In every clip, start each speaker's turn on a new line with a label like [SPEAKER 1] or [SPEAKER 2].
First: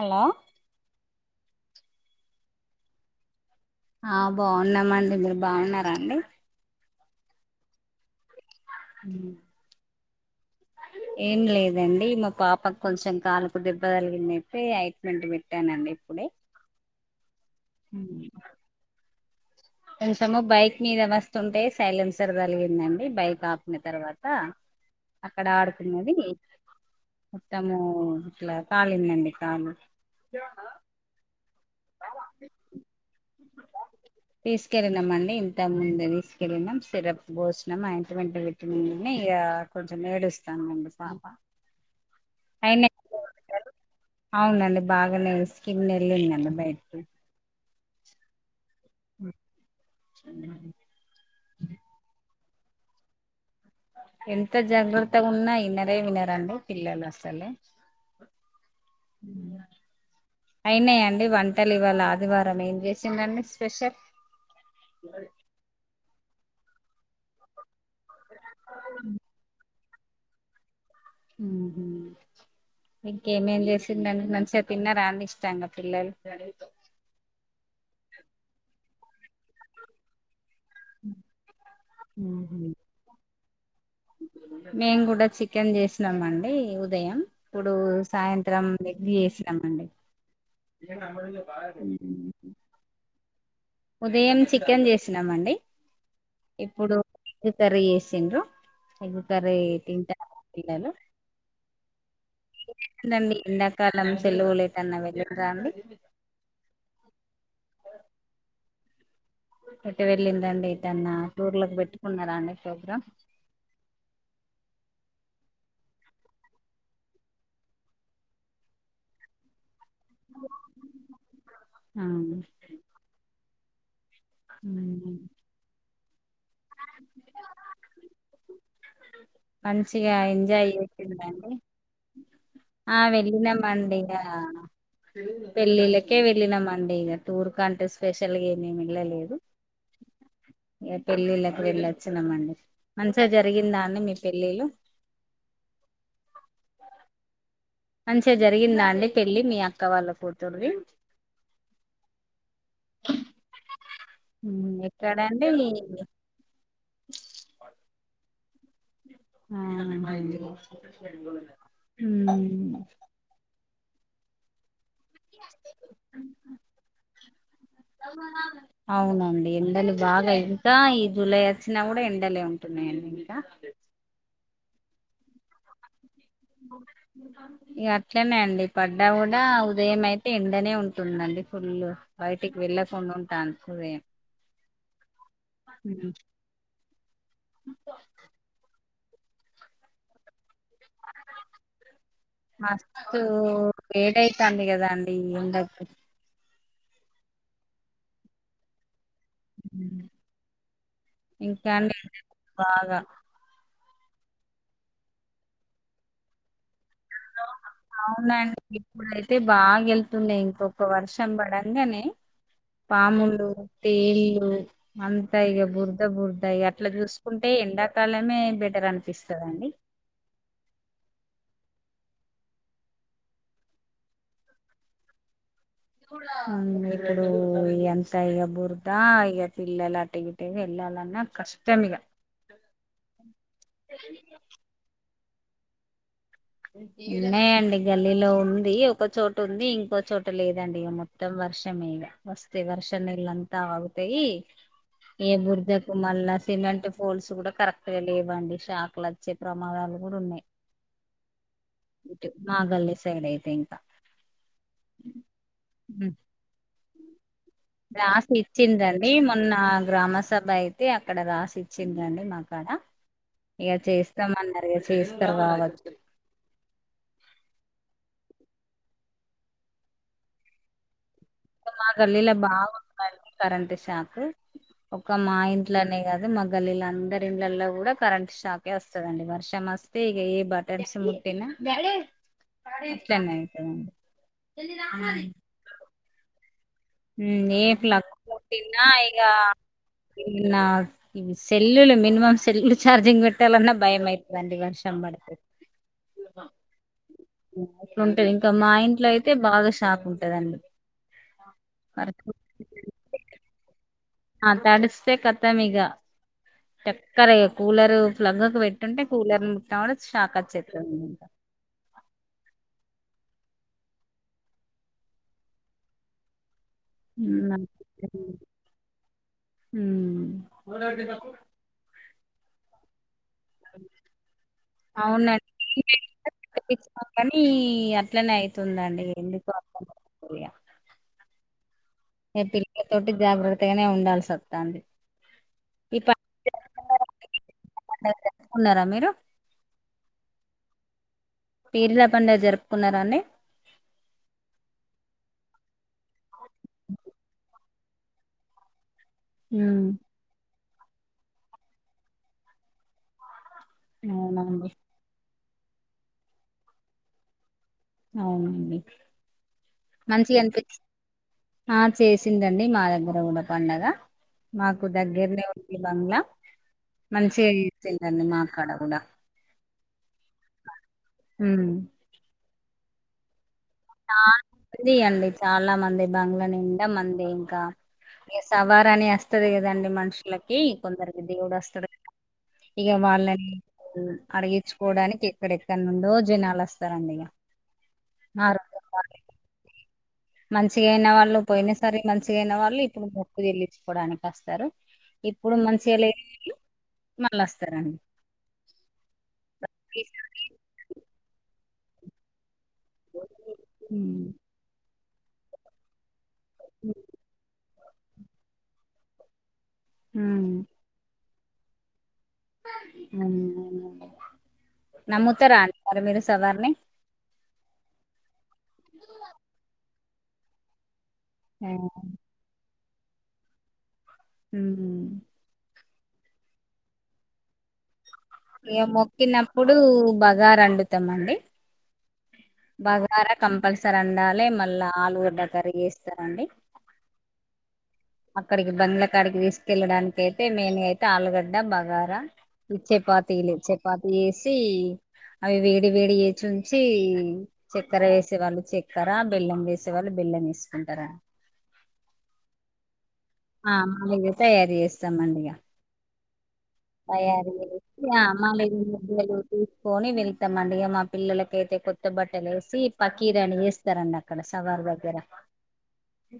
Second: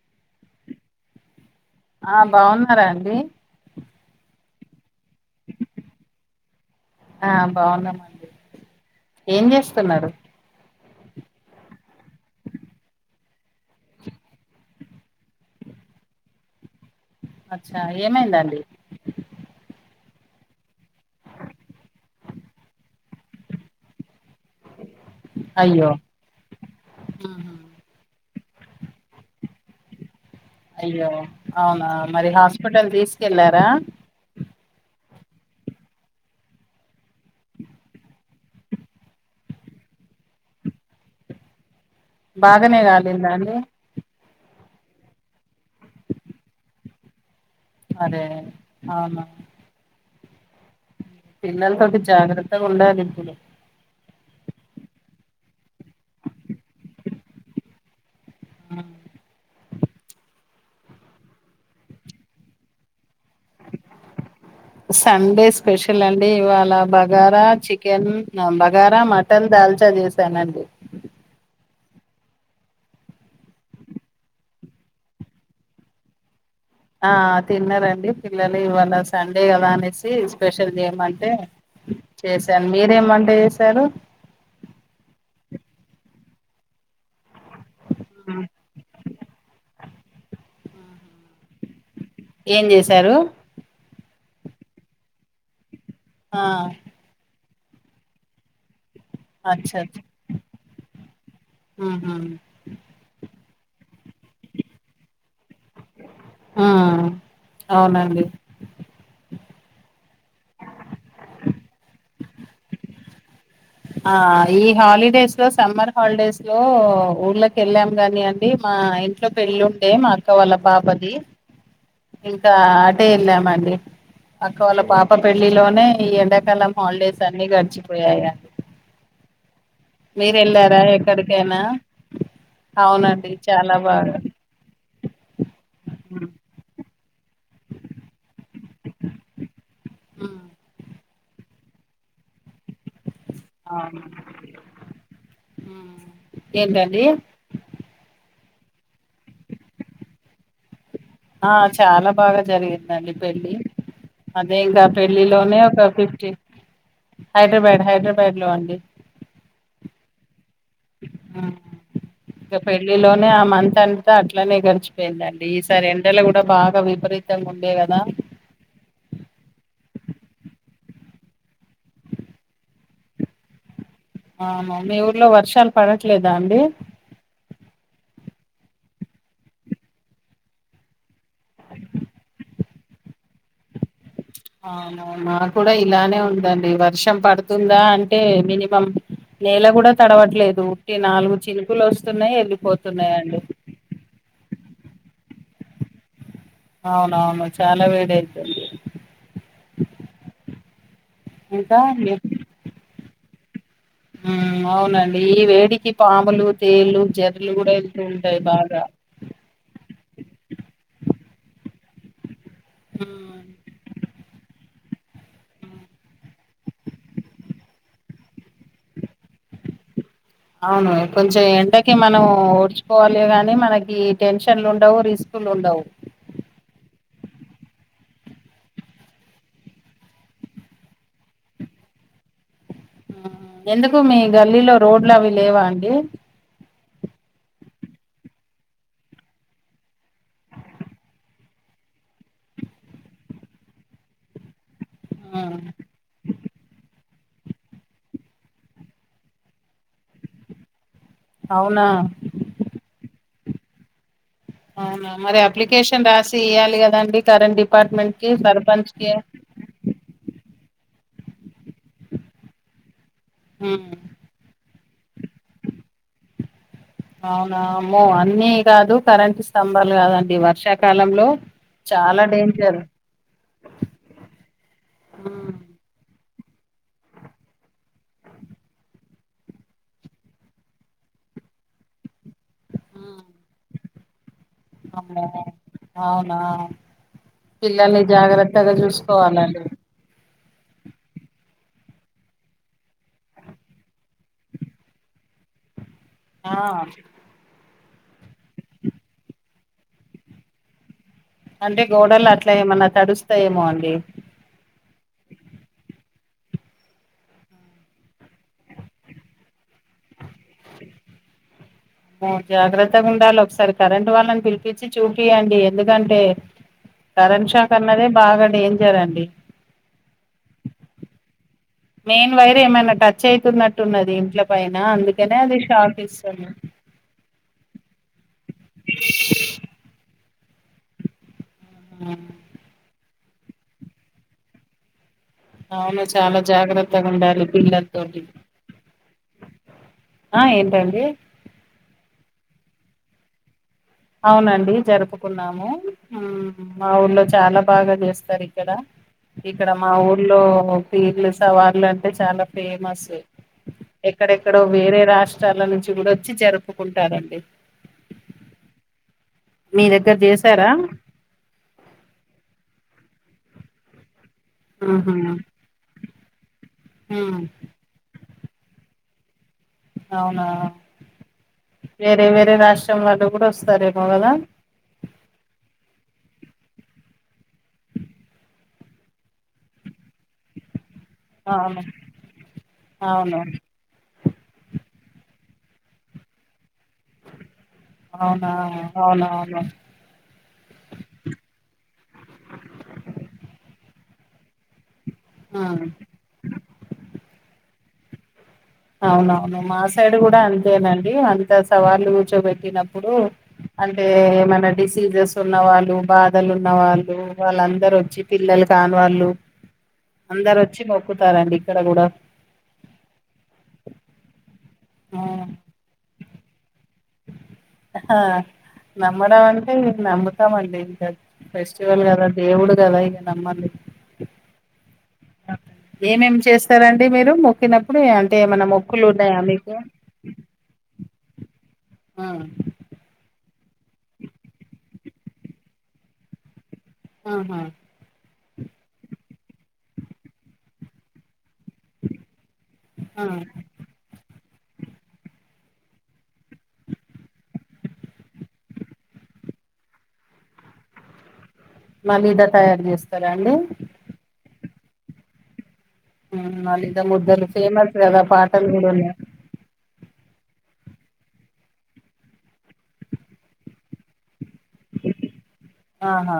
[SPEAKER 1] Hello
[SPEAKER 2] ఆ బాగున్నరా అండి
[SPEAKER 1] ఆ బాగున్నామండి మీరు బాగున్నారా అండి
[SPEAKER 2] ఆ బాగున్నమండి ఏం చేస్తున్నరు
[SPEAKER 1] ఏం లేదండి మా పాపకు కొంచెం కాలుకు దెబ్బ తలిగిందైతే అయిట్మేంట్ పెట్టానండి ఇప్పుడే
[SPEAKER 2] అచ్చా
[SPEAKER 1] ఉమ్మ్
[SPEAKER 2] ఏమైందండి
[SPEAKER 1] కొంచము బైక్ మీద వస్తుంటే సైలెన్సర్ తలిగిందండి బైక్ ఆపిన తర్వాత అక్కడ
[SPEAKER 2] అయ్యో
[SPEAKER 1] ఆడుతున్నది
[SPEAKER 2] ఉహు
[SPEAKER 1] మొత్తము ఇట్లా కాలిందండి కాలు
[SPEAKER 2] అయ్యో అవునా మరి హాస్పటల్ తీసుకెళ్ళారా
[SPEAKER 1] తీసుకెళ్ళినమండి ఇంతకు ముందే తీసుకెళ్ళినం సిరప్ పోసినాం అయింట్మెంట్ పె ట్టినం ఇగ కొంచం ఏడుస్తాదండి పాప
[SPEAKER 2] బాగనే కాలిందా అండి
[SPEAKER 1] అయిన అవునండి బాగనే స్కిన్ ఎల్లిందండి బయటకి
[SPEAKER 2] ఆరే అవునా
[SPEAKER 1] ఉమ్మ్
[SPEAKER 2] పిల్లలతోటి జాగ్రత్తగా ఉండాలిప్పుడు
[SPEAKER 1] ఎంత జాగ్రత్తగున్నా ఇననే వినరండి పిల్లలు అసలు
[SPEAKER 2] ఉమ్
[SPEAKER 1] ఇంగా అయినాయండి వంటలు ఇవాళా ఆదివారం ఏం చేసిరు అండి స్పెషల్
[SPEAKER 2] సండే స్పెషల్ అండి ఇవాళా బగారా చికెన్ బగారా మటన్ దాల్ ట చేసానండి
[SPEAKER 1] మ్ హు ఇంకేమేం చేసిండ్రండి మంచిగా తిన్నరా అండి ఇష్టాంగా పిల్లలు
[SPEAKER 2] ఆ తిన్నారండి పిల్లలు ఇవాళ సండే కదా అనేసి స్పెషల్ జేమంటే చేశాను మీరేమ్ వంట చేసారు
[SPEAKER 1] మేము కూడా చికెన్ చేసినాం అండి ఉదయం ఇప్పుడు సాయంత్రం బెట్టి ఇష్టం అండి మ్
[SPEAKER 2] ఏం చేసారు
[SPEAKER 1] ఉదయం చికెన్ చేసినామ్ అండి
[SPEAKER 2] ఆ
[SPEAKER 1] ఇప్పుడు కర్రీ చేసిండ్రు ఎగ్ కర్రీ
[SPEAKER 2] అచ్చ అచ్చ
[SPEAKER 1] తింటర మీ పిల్లలు
[SPEAKER 2] ఉహు
[SPEAKER 1] దండి ఎండాకాలం సెలవుల ఏటన వెళ్ళిన్రా అండి
[SPEAKER 2] ఆ అవునండి
[SPEAKER 1] ఎటు వెళ్ళిందండి ఎటన్నా టూర్లకి పెట్టుకున్నారండి ప్రోగ్రాం
[SPEAKER 2] ఆ ఈ హాలిడేస్లో సమ్మర్ హాలిడేస్లో ఊళ్ళకి ఎళ్ళాం గాని అండి మా ఇ ఇంట్లో పెళ్ళూండే మా అక్క వాళ్ళ పాపది
[SPEAKER 1] ఆ
[SPEAKER 2] ఇంకా అటే వెళ్ళామండి అక్క వాళ్ళ
[SPEAKER 1] ఉమ్.
[SPEAKER 2] పాప పెళ్లిలోనే ఈ ఎండాకాలం హాలిడేస్ అన్నీ గడిచిపోయాయి
[SPEAKER 1] మంచిగా
[SPEAKER 2] మీరు
[SPEAKER 1] ఎంజాయ్
[SPEAKER 2] వెళ్ళారా
[SPEAKER 1] చేసిండ్ర అండి
[SPEAKER 2] ఎక్కడికైనా
[SPEAKER 1] ఆ
[SPEAKER 2] అవునండి చాలా
[SPEAKER 1] వెళ్ళినమండిగ
[SPEAKER 2] బాగా
[SPEAKER 1] పెళ్ళిళ్ళకే వెళ్ళినాంమండి ఇగ టూర్ కంటే స్పెషల్గా ఏమి వెళ్ళలేదు
[SPEAKER 2] ఆ
[SPEAKER 1] ఇగ పెళ్ళిళ్ళలకు వెళ్ళొచ్చినాంమండి మంచిగా జరిగిందా అండి మీ పెళ్ళిలు
[SPEAKER 2] ఏంటండీ
[SPEAKER 1] మంచిగా జరిగిందా అండి పెళ్ళి మీ అక్క వాళ్ళ కూతుర్ది
[SPEAKER 2] ఆ చాలా బాగా జరిగిందండి పెళ్ళి అదే
[SPEAKER 1] ఉమ్,
[SPEAKER 2] ఇంకా పెళ్లి
[SPEAKER 1] ఎక్కడండి
[SPEAKER 2] లోనే ఒక ఫిఫ్టీ హైదరాబాద్ హైదరాబాద్లో అండి
[SPEAKER 1] ఆ ఉమ్
[SPEAKER 2] మా ఆ మంత్ అంతా అట్లానే గడిచిపోయిందండి ఈసారి ఎండలు కూడా బాగా విపరీతంగా ఉండే కదా
[SPEAKER 1] అవునండి ఎండలు బాగా ఇంకా ఈ జూలై వచ్చినా కూడా ఎండలే ఉంటున్నాయండి ఇంకా
[SPEAKER 2] అవున మీ ఊర్లో వర్షాలు పడట్లేదా అండి
[SPEAKER 1] ఇంక ఇగ అట్లనే అండి పడ్డా కూడా ఉదయం అయితే ఎండనే ఉంటుందండి ఫుల్ బయటికి వెళ్ళకుండా ఉంటాను ఉదయం
[SPEAKER 2] అవున మనక్ కూడా
[SPEAKER 1] ఉమ్.
[SPEAKER 2] ఇలానే ఉందండి వర్షం పడుతుందా అంటే మినిమం నేల కూడా తడవట్లేదు ఉట్టి నాలుగు చినుకులు వస్తున్నాయి వెళ్ళిపోతున్నాయండి
[SPEAKER 1] వైడైతాంది కదా అండి ఎండకు
[SPEAKER 2] అవునవును చాలా వేడి అయితుంది
[SPEAKER 1] మ్ ఇంకా అండి బాగా
[SPEAKER 2] ఉమ్ అవునండి ఈ వేడికి పాములు తేళ్లు జర్రెలు కూడా వెళ్తూ ఉంటాయి బాగా
[SPEAKER 1] అయితే బాగా ఎళ్తుండే ఇంకొక వర్షం పడంగనే
[SPEAKER 2] ఉమ్,
[SPEAKER 1] పాములు తేళ్ళు అంతా ఇగ బురదా బుర్దా ఇగ అట్లా చూసుకుంటే ఎండాకాలమే బెటర్ అనిపిస్తది అండి
[SPEAKER 2] అవును కొంచెం ఎండకి మనం ఓర్చుకోవాలి గాని మనకి టెన్షన్లు ఉండవు రిస్క్లు ఉండవు
[SPEAKER 1] ఇప్పుడ ఎంత ఇగ బురదా ఇగ పిల్లలు అటే టే వెళ్ళాలన్న కష్టం ఇగ
[SPEAKER 2] ఎందుకు మీ గల్లీలో రోడ్లు అవి లేవా అండి
[SPEAKER 1] ఉన్నాయండి గల్లీలో ఉంది ఒకచోట ఉంది ఇంకో చోట లేదండి మొ త్తం వర్షం మేగ వస్తే వర్షం నీళ్లంతా ఆగుతయి ఏ
[SPEAKER 2] ఉమ్,
[SPEAKER 1] బుర్దకు మల్లా సిమెంట్ పోల్స్ కూడా కరెక్ట్ గా లేవండి షాక్లు వచ్చే ప్రమాదాలు కూడా ఉన్నాయి
[SPEAKER 2] అవునా
[SPEAKER 1] మాగళ్ళి సైడ్ అయితే ఇంకా
[SPEAKER 2] అవునా మరి అప్లికేషన్ రాసి ఇయ్యాలి కదండి కరెంట్ డిపార్ట్మెంట్ కి సర్పంచ్ కి
[SPEAKER 1] నా గ్రామ సభ అయితే అక్కడ రాసి ఇచ్చిందండి మాక్కడ ఇగ
[SPEAKER 2] ఉమ్,
[SPEAKER 1] చేసి ఇస్తామన్నారుగా చేస్తారు కావచ్చు
[SPEAKER 2] అవునా అమ్మో అన్ని కాదు కరెంట్ స్తంభాలు కాదండి వర్షాకాలంలో
[SPEAKER 1] మా
[SPEAKER 2] చాలా
[SPEAKER 1] గల్లీలో
[SPEAKER 2] డేంజర్
[SPEAKER 1] బాగుందండి కరంట్ షాకు ఒక మా
[SPEAKER 2] ఉమ్,
[SPEAKER 1] ఇంట్లోనే కాదు మా గల్లీల అందరి ఇండ్లల్లో కూడా కరెంట్ షాకే వస్తదండి వర్షం తే ఇగ ఏ బట్టన్స్ ముట్టిన ఇట్లనే అయిత దండి
[SPEAKER 2] అమ్మే అవునా
[SPEAKER 1] ఏ
[SPEAKER 2] పిల్లల్ని
[SPEAKER 1] ప్లగ్
[SPEAKER 2] జాగ్రత్తగా చూసుకోవాలండి
[SPEAKER 1] ఇంనా ఇ సెల్లులు మినిమం సెల్లు చార్జింగ్ పెట్టాలన్నా భయం అయితుందండి వర్షం పడితే
[SPEAKER 2] ఆ
[SPEAKER 1] ఉంటది ఇంకా మా ఇంట్లో అయితే బాగా షాక్ ఉంటదండి
[SPEAKER 2] అంటే గోడలు
[SPEAKER 1] వర్షం
[SPEAKER 2] అట్లా ఏమన్నా తడుస్తాయేమో అండి
[SPEAKER 1] ఆ తడిస్తే ఖతం మీగ తేక్కరే కూలర్ ప్లగ్కు పెట్టుంటే కూలర్ ముట్టినా కూడా షాక్ వచ్చేస్తంది
[SPEAKER 2] జాగ్రత్తగా ఉండాలి ఒకసారి కరెంట్ వాళ్ళని పిలిపించి చూపియండి ఎందుకంటే కరెంట్ షాక్ అన్నదే బాగా డేంజర్ అండి
[SPEAKER 1] ఉమ్
[SPEAKER 2] మెయిన్ వైర్ ఏమైనా టచ్ అయితున్నట్టున్నది ఇంట్ల పైన అందుకనే అది షాక్ ఇస్తుంది
[SPEAKER 1] కనీ అట్లనే అయితుందండి ఎందుకో అర్థం కాదు ఇగ పిల్లలతోటి జాగ్రత్తగనే ఉండాల్సి వస్తాంది
[SPEAKER 2] అవును చాల జాగ్రత్తగా ఉండాలి
[SPEAKER 1] పండగ
[SPEAKER 2] పిల్లలతోటి
[SPEAKER 1] జరుపుకున్నారా మీరు
[SPEAKER 2] ఆ ఏంటండి
[SPEAKER 1] పీర్ల పండగ జరుపుకున్నరా అండి
[SPEAKER 2] అవునండి జరుపుకున్నాము ఉమ్ మా ఊళ్లో చాలా బాగా చేస్తారు ఇక్కడ ఇక్కడ
[SPEAKER 1] ఉమ్
[SPEAKER 2] మా ఊర్లో పీర్లు సవార్లు అంటే చాలా ఫేమస్ ఎక్కడెక్కడో
[SPEAKER 1] అవునండి
[SPEAKER 2] వేరే రాష్ట్రాల నుంచి కూడా వచ్చి జరుపుకుంటారండి
[SPEAKER 1] అవునండి
[SPEAKER 2] మీ దగ్గర
[SPEAKER 1] మంచిగా
[SPEAKER 2] చేసారా
[SPEAKER 1] అనిపించి హ చేసిందండి మా దగ్గర కూడా పండగ మాకు
[SPEAKER 2] ఆహా
[SPEAKER 1] దగ్గరనే ఉంది బంగ్లా
[SPEAKER 2] ఉమ్
[SPEAKER 1] మంచిగా తింటాంది మాక్కడ కూడా
[SPEAKER 2] అవునా
[SPEAKER 1] ఉమ్.
[SPEAKER 2] వేరే వేరే రాష్ట్రం వాళ్ళు కూడా వస్తారు
[SPEAKER 1] చాలా మంది అండి చాలా మంది బంగ్ల నిండా ముందే ఇంకా ఇగ సవార్ అని వస్తది కదండి మనుషులకి కొందరికి దేవుడు
[SPEAKER 2] అవును
[SPEAKER 1] వస్తడు ఇగ
[SPEAKER 2] అవును
[SPEAKER 1] వాళ్ళని ఉమ్ అడిగిచుకోవడానికి ఎక్కడెక్కడ నుండో జనాలు వస్తారండి ఇగ
[SPEAKER 2] అవునా అవునావును
[SPEAKER 1] మంచిగయిన వాళ్ళు పోయిన సారి మంచిగయిన వాళ్ళు ఇప్పుడు మొక్కు చెల్లించ్చుకోవడానికి వస్తరు ఇప్పుడు
[SPEAKER 2] ఆ
[SPEAKER 1] మంచిగా లేని వీళ్లు మళ్ళొస్తారన్
[SPEAKER 2] అవునవును మా సైడ్ కూడా అంతేనండి అంత సవాళ్ళు కూర్చోబెట్టిన ప్పుడు అంటే
[SPEAKER 1] ఉమ్
[SPEAKER 2] ఏమైనా డిసీసెస్ ఉన్నవాళ్ళు బా దలు ఉన్న
[SPEAKER 1] ఉమ్
[SPEAKER 2] వాళ్ళు వాళ్ళందరూ వచ్చి పిల్లలు కాని వాళ్ళు అందరూ
[SPEAKER 1] ఉమ్.
[SPEAKER 2] వచ్చి మొ క్కుతారండి ఇక్కడ గూడా ఆ
[SPEAKER 1] నమ్ముతారా అండి మరి మీరు సవార్ని
[SPEAKER 2] అహా నమ్మడం అంటే ఇటు నమ్ముతామండి ఇంక ఫెస్టివల్ గాదా దేవుడు గాదా ఇగ నమ్మల్ని
[SPEAKER 1] ఊహూ
[SPEAKER 2] ఏమేమి చేస్తారండి మీరు మొక్కిన ప్పుడే అంటే ఏమ
[SPEAKER 1] ఇగ మొక్కినప్పుడు బగార్ అండుతమండి
[SPEAKER 2] ఆ
[SPEAKER 1] బగారా కంపల్సరీ అండాలె మళ్ళ ఆలుగడ్డ కర్రీ చేస్తారండి
[SPEAKER 2] ఆహా
[SPEAKER 1] అక్కడికి బంగ్లా కాడికి తీసుకెళ్ళడానికి అయితే మెయిన్ గా అయితే ఆలుగడ్డ బగారా ఈ
[SPEAKER 2] ఆ
[SPEAKER 1] చపాతీలు చపాతి ఏసి అవి వేడి వేడి వేచి ఉంచి చెక్కెర వేసేవాళ్ళు చెక్కర బెల్లం వేసేవాళ్ళు బెల్లం వేసుకుంటార
[SPEAKER 2] మా మీద తయారు చేస్తారా అండి
[SPEAKER 1] ఆళ్ళకు చెప్పే అది ఏస్తాం అండి ఇగ
[SPEAKER 2] ఉమ్ ఆళ్ళిద్దరు ముగ్గర్లు
[SPEAKER 1] తయారు
[SPEAKER 2] ఫేమస్
[SPEAKER 1] చేసి
[SPEAKER 2] గదా
[SPEAKER 1] ఆ
[SPEAKER 2] పాటలు
[SPEAKER 1] మాలలు
[SPEAKER 2] గూడా ఉన్నాయ్
[SPEAKER 1] ముద్దలు తీసుకొని వెళ్తామండి ఇగ మా పిల్లలకైతే కొత్త బట్టలు వేసి పకీరా అని వేస్తారన్న అక్కడ సవారు దగ్గర
[SPEAKER 2] ఆహా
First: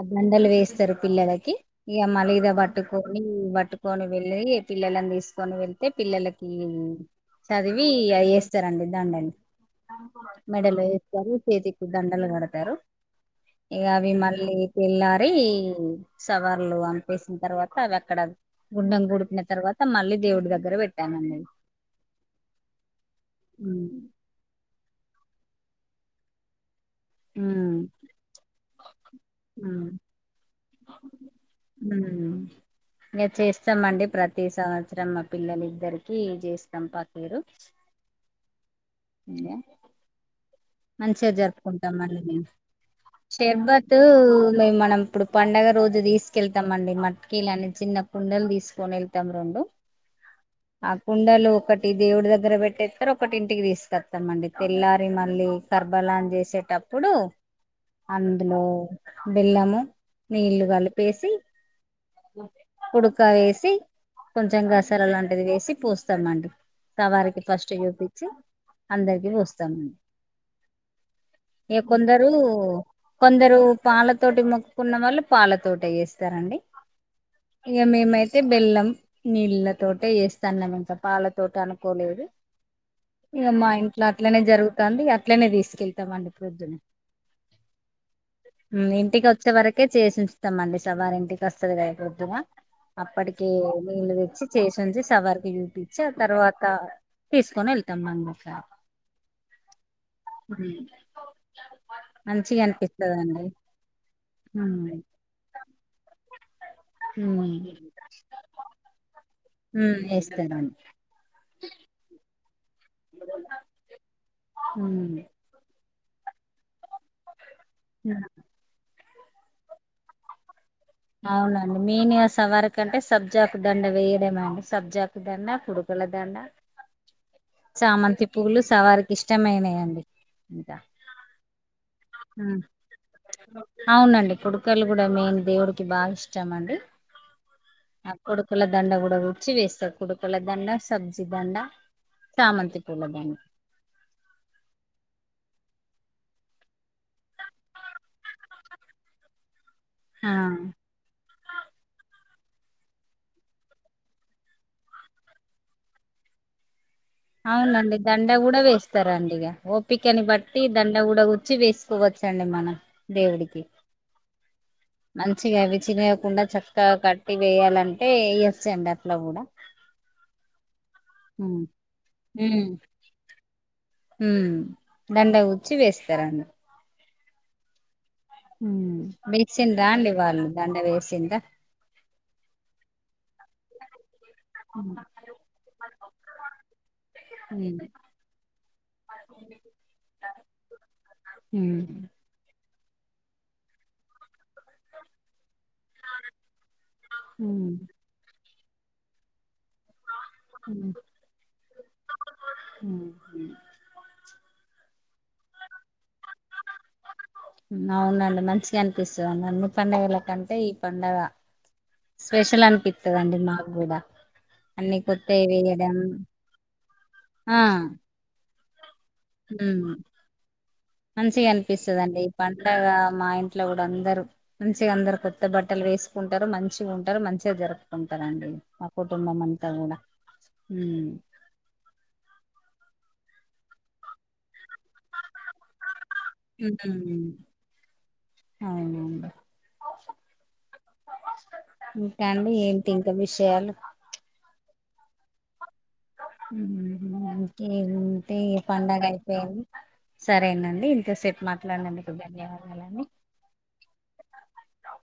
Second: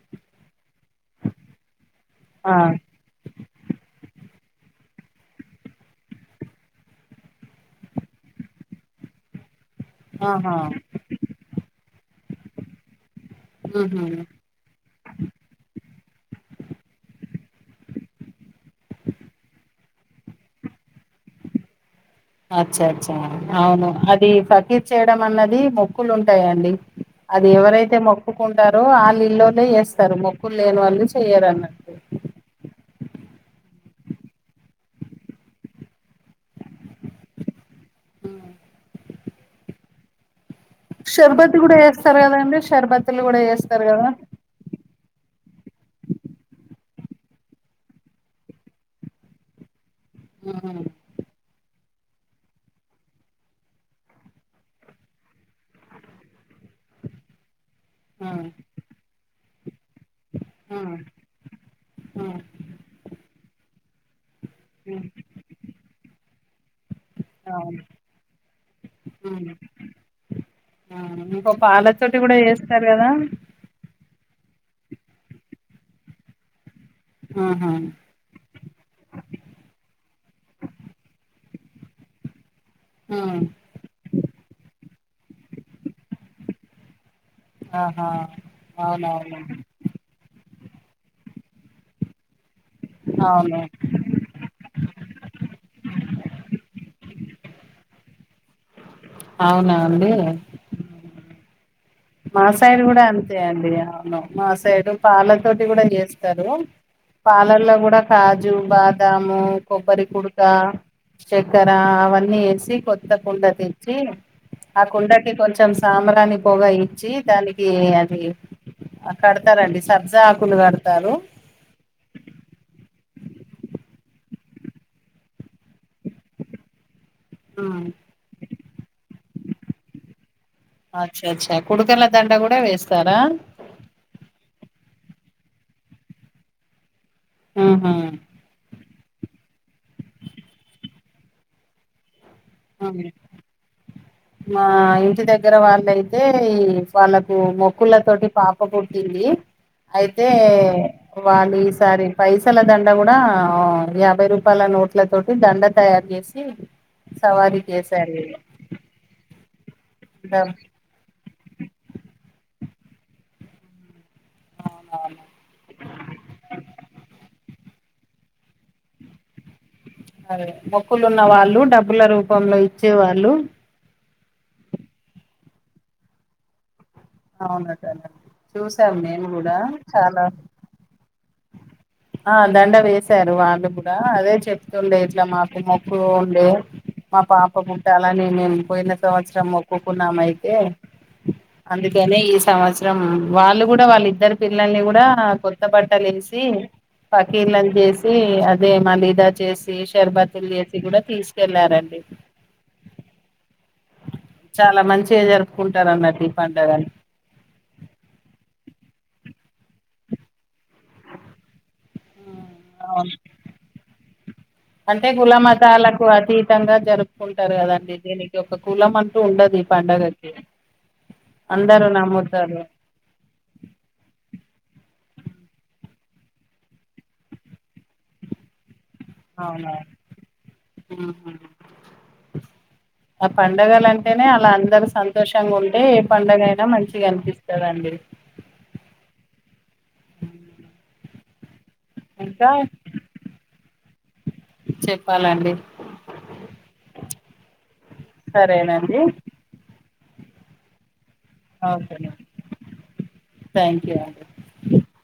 [SPEAKER 1] అబ్ మందలు వేస్తారు పిల్లలకి ఇగ మళ్ళి దా
[SPEAKER 2] ఆ
[SPEAKER 1] బట్టు ట్టుకొని పట్టుకొని వెళ్ళి పిల్లలని తీసుకొని వెళ్తే పిల్లలకి చదివి ఇయి అయి వేస్తారండి దండలు
[SPEAKER 2] ఆహా
[SPEAKER 1] మెడలో వేస్తారు చేతికి దండలు కడతారు ఇగ
[SPEAKER 2] ఉహు
[SPEAKER 1] అవి మళ్ళీ వెళ్ళారి సవార్లు అంపేసిన తర్వాత అవి అక్కడ గుండం గుడిపిన తర్వాత మళ్ళీ దేవుడి దగ్గర పెట్టామండి
[SPEAKER 2] అచ్చా అచ్చా
[SPEAKER 1] ఉమ్
[SPEAKER 2] అవును అది ఫకీర్ చేయడం అన్నది మొక్కులు ఉంటాయండి అది
[SPEAKER 1] ఉమ్.
[SPEAKER 2] ఎవరైతే మొక్కుకుంటారో వాళ్ళ ఇల్లోనే చేస్తారు మొక్కులు లేని వాళ్ళు చెయ్యరనట్టు
[SPEAKER 1] ఊ ఇగ చేస్తామండి ప్రతి సంవత్సరం మా పిల్లలు ఇద్దరికీ చేస్తాము ఫకీరు
[SPEAKER 2] హ్మ్.
[SPEAKER 1] ఉమ్మ మంచిగా
[SPEAKER 2] షర్బత్ కూడా
[SPEAKER 1] జరుపుకుంటాం అండి
[SPEAKER 2] చేస్తారు
[SPEAKER 1] మేము
[SPEAKER 2] కదండి షర్బత్తులు కూడా చేస్తారు
[SPEAKER 1] షర్బత్
[SPEAKER 2] కదా
[SPEAKER 1] మేం మనం ఇప్పుడు పండగ రోజు తీసుకెళ్తాం అండి మట్కీ లని చిన్న కుండలు తీసుకొని వెళ్తాం రెండు
[SPEAKER 2] హ్మ్.
[SPEAKER 1] అ కుండలు ఒకటి దేవుడి దగ్గర పెట్టెత్తారు ఒకటి ఇంటికి తీసకొత్తామండి తెల్లారి మళ్ళీ కర్బలాన్ చేసేటప్పుడు
[SPEAKER 2] హ్మ్.
[SPEAKER 1] అందులో బెల్లము నీళ్ళు
[SPEAKER 2] హ్మ్.
[SPEAKER 1] కలిపేసి
[SPEAKER 2] హ్మ్.
[SPEAKER 1] ఉడక వేసి కొంచెం గసాల
[SPEAKER 2] హ్మ్.
[SPEAKER 1] లాంటిది వేసి పూస్తామండి సవారికి ఫస్ట్
[SPEAKER 2] అవును
[SPEAKER 1] చూపిచ్చి అందరికీ పూస్తాం
[SPEAKER 2] అవును
[SPEAKER 1] ఏ కొందరూ కొందరూ పాలతోటి మొక్కుకున్న వాళ్లు పాలతోటె చేేస్తారండి
[SPEAKER 2] ఆహా
[SPEAKER 1] ఇగ మేమైత్ తే బెల్లం నీళ్ళతోటే చేస్తన్నం ఇంక పాలతోటి అనుకోలేదు
[SPEAKER 2] హ్మ్.
[SPEAKER 1] ఇగ మా ఇంట్లో అట్లనే జరుగుతాంది అట్లనే తీసుకెళ్తామండి పోద్దునే
[SPEAKER 2] ఆహా అవునవును
[SPEAKER 1] ట్టే చేసిఉంచుతామండి సవారి ఇంటికి వస్తది గద ప్రొద్దునా అప్పటికే
[SPEAKER 2] అవును
[SPEAKER 1] నీళ్ళు తెచ్చి చేసి ఉంచి సవారికి చూపిచ్చి ఆ తర్వాతా తీసుకొని ఎళ్తాం మనం ఇకా
[SPEAKER 2] అవునా అండీ.
[SPEAKER 1] [unintelligible]
[SPEAKER 2] మా
[SPEAKER 1] మంచిగా
[SPEAKER 2] సైడు గుడా అంతే
[SPEAKER 1] అనిపిస్తదండి
[SPEAKER 2] అండి అవును మా సైడు పాల తోటి గుడా చేస్తారు
[SPEAKER 1] ఊ
[SPEAKER 2] కాజూ బాదామూ కొబ్బరి కుడుకా
[SPEAKER 1] వేస్తానండి
[SPEAKER 2] చక్కెరా అవన్నీ ఏసి కొత్త కుండ తెచ్చీ ఆ కుండకి కొంచం సాంబరాని పొగా ఇచ్చీ దానికీ అది అ కడతారండి సబ్జా ఆకులు కడతారు
[SPEAKER 1] అవునండి మేనే సవరకంటే సబ్జాకు దండ వేయడమే అండి సబ్జాకు దండ కుడుకుల దండ
[SPEAKER 2] [inaudible]
[SPEAKER 1] చామంతి పూవులు సవారికి ఇష్టమైనయండి ఇంకా
[SPEAKER 2] అచ్చ అచ్చ కుడుకల దండ గూడా
[SPEAKER 1] ఉమ్.
[SPEAKER 2] వేస్తారా
[SPEAKER 1] అవునండి కుడుకలు గూడా మేం దేవుడికి బా ఇష్టమండి
[SPEAKER 2] ఆహా
[SPEAKER 1] ఆ కుడు కుల దండ గూడా కుచ్చి వేస్తరు కుడుకల దండ సబ్జి దండ చామంతి పూల
[SPEAKER 2] అవును
[SPEAKER 1] దండ
[SPEAKER 2] మా ఇంటి దగ్గర వాళ్ళయితే ఈ పండక్ మొక్కుల తోటి పాప పుట్టింది అయితే
[SPEAKER 1] ఆ
[SPEAKER 2] వాళ్ళు ఈసారి పైసల దండ గూడా యాభై రూపాయల నోట్ల తోటి దండ తయారు జేస్ [unintelligible]
[SPEAKER 1] అవునండి దండ గూడా వేస్తారండి ఇగ ఓపికని బట్టి దండ గూడా గుచ్చి వేసుకోవచ్చండి మనం దేవుడికి
[SPEAKER 2] ఆ
[SPEAKER 1] మంచిగా అవి చినగకుండా చక్కగా కట్టి వేయాలంటే ఇగ సెండాఫ్లో గూడా
[SPEAKER 2] అదదే మొక్కులున్న వాళ్ళు డబ్బుల రూపంలో ఇచ్చే వాళ్ళు
[SPEAKER 1] ఊ దండ గుచ్చి వేస్తారన్న
[SPEAKER 2] అవును దండ
[SPEAKER 1] ఊ వేసిన్రా అండి వాళ్ళు దండ వేసిద్ధా
[SPEAKER 2] ఆ దండ వేశారు వాళ్ళు గూడా అదే
[SPEAKER 1] ఉమ్
[SPEAKER 2] చెప్తుండే ఇట్లా మాకు మొక్కు ఉండే మా పాప
[SPEAKER 1] ఉమ్
[SPEAKER 2] పుట్టాలని నేను పోయిన సంవత్సరం మక్కుకున్నానయితే
[SPEAKER 1] ఉమ్
[SPEAKER 2] అందుకనే ఈ సంవత్సరం వాళ్ళు గూడా వాళ్ళిద్దరు పిల్లల్ని గూడా కొ కొత్త బట్టలేసీ పకీర్లను
[SPEAKER 1] ఉమ్
[SPEAKER 2] జేసీ అదే మలీదా చేసి శర్బత్ లు జేసి గూడా తీసుకెళ్లారండి
[SPEAKER 1] ఉహు
[SPEAKER 2] చాల మంచిగ జరుపుకుంటారన్నట్లు ఈ పండగలు
[SPEAKER 1] ఉ అవునండి మంచిగ అనిపిస్తదండి అన్ని పండుగల కంటే ఈ పండగ స్పెషల్
[SPEAKER 2] అవును
[SPEAKER 1] అనిపిత్తదండి మాగ్గూడ
[SPEAKER 2] అంటే కుల మతాలకు అతీతంగా జరుపుకుంటారు
[SPEAKER 1] ఆ
[SPEAKER 2] గదండి దీనికి ఈ ఒక కులం అంటూ ఉండదు ఈ పండగకి
[SPEAKER 1] మంచిగ
[SPEAKER 2] అందరూ
[SPEAKER 1] అనిపిస్తదండి ఈ
[SPEAKER 2] నమ్ముతారు
[SPEAKER 1] పండగా మా ఇంట్లో గూడా అందరు మంచిగా అందరు కొత్త బట్టలు వేసుకుంటారు మంచిగా ఉంటారు మంచిగా జరుపుకుంటార అండి ఆ కుటుంబమ్ అంత
[SPEAKER 2] అవునవును
[SPEAKER 1] గూడా ఉమ్
[SPEAKER 2] అ పండగల అంటేనే అలా అందరు సంతోషంగు ఉంటే పండుగ అయినా మంచిగా అనిపిస్తాద అండి
[SPEAKER 1] అవునఅండి ఇంకా అండి ఏంటి ఇంకా విషయాలు
[SPEAKER 2] చెప్పాల అండి
[SPEAKER 1] ఉహు ఇంకేమ్ ఉంటయి
[SPEAKER 2] సరేనండి
[SPEAKER 1] పండగై సరేన అండి ఇంతసేపు మాట్లాడినందుకు ధన్యవాదాల అండి
[SPEAKER 2] థ్యాంక్యూ యూ అండి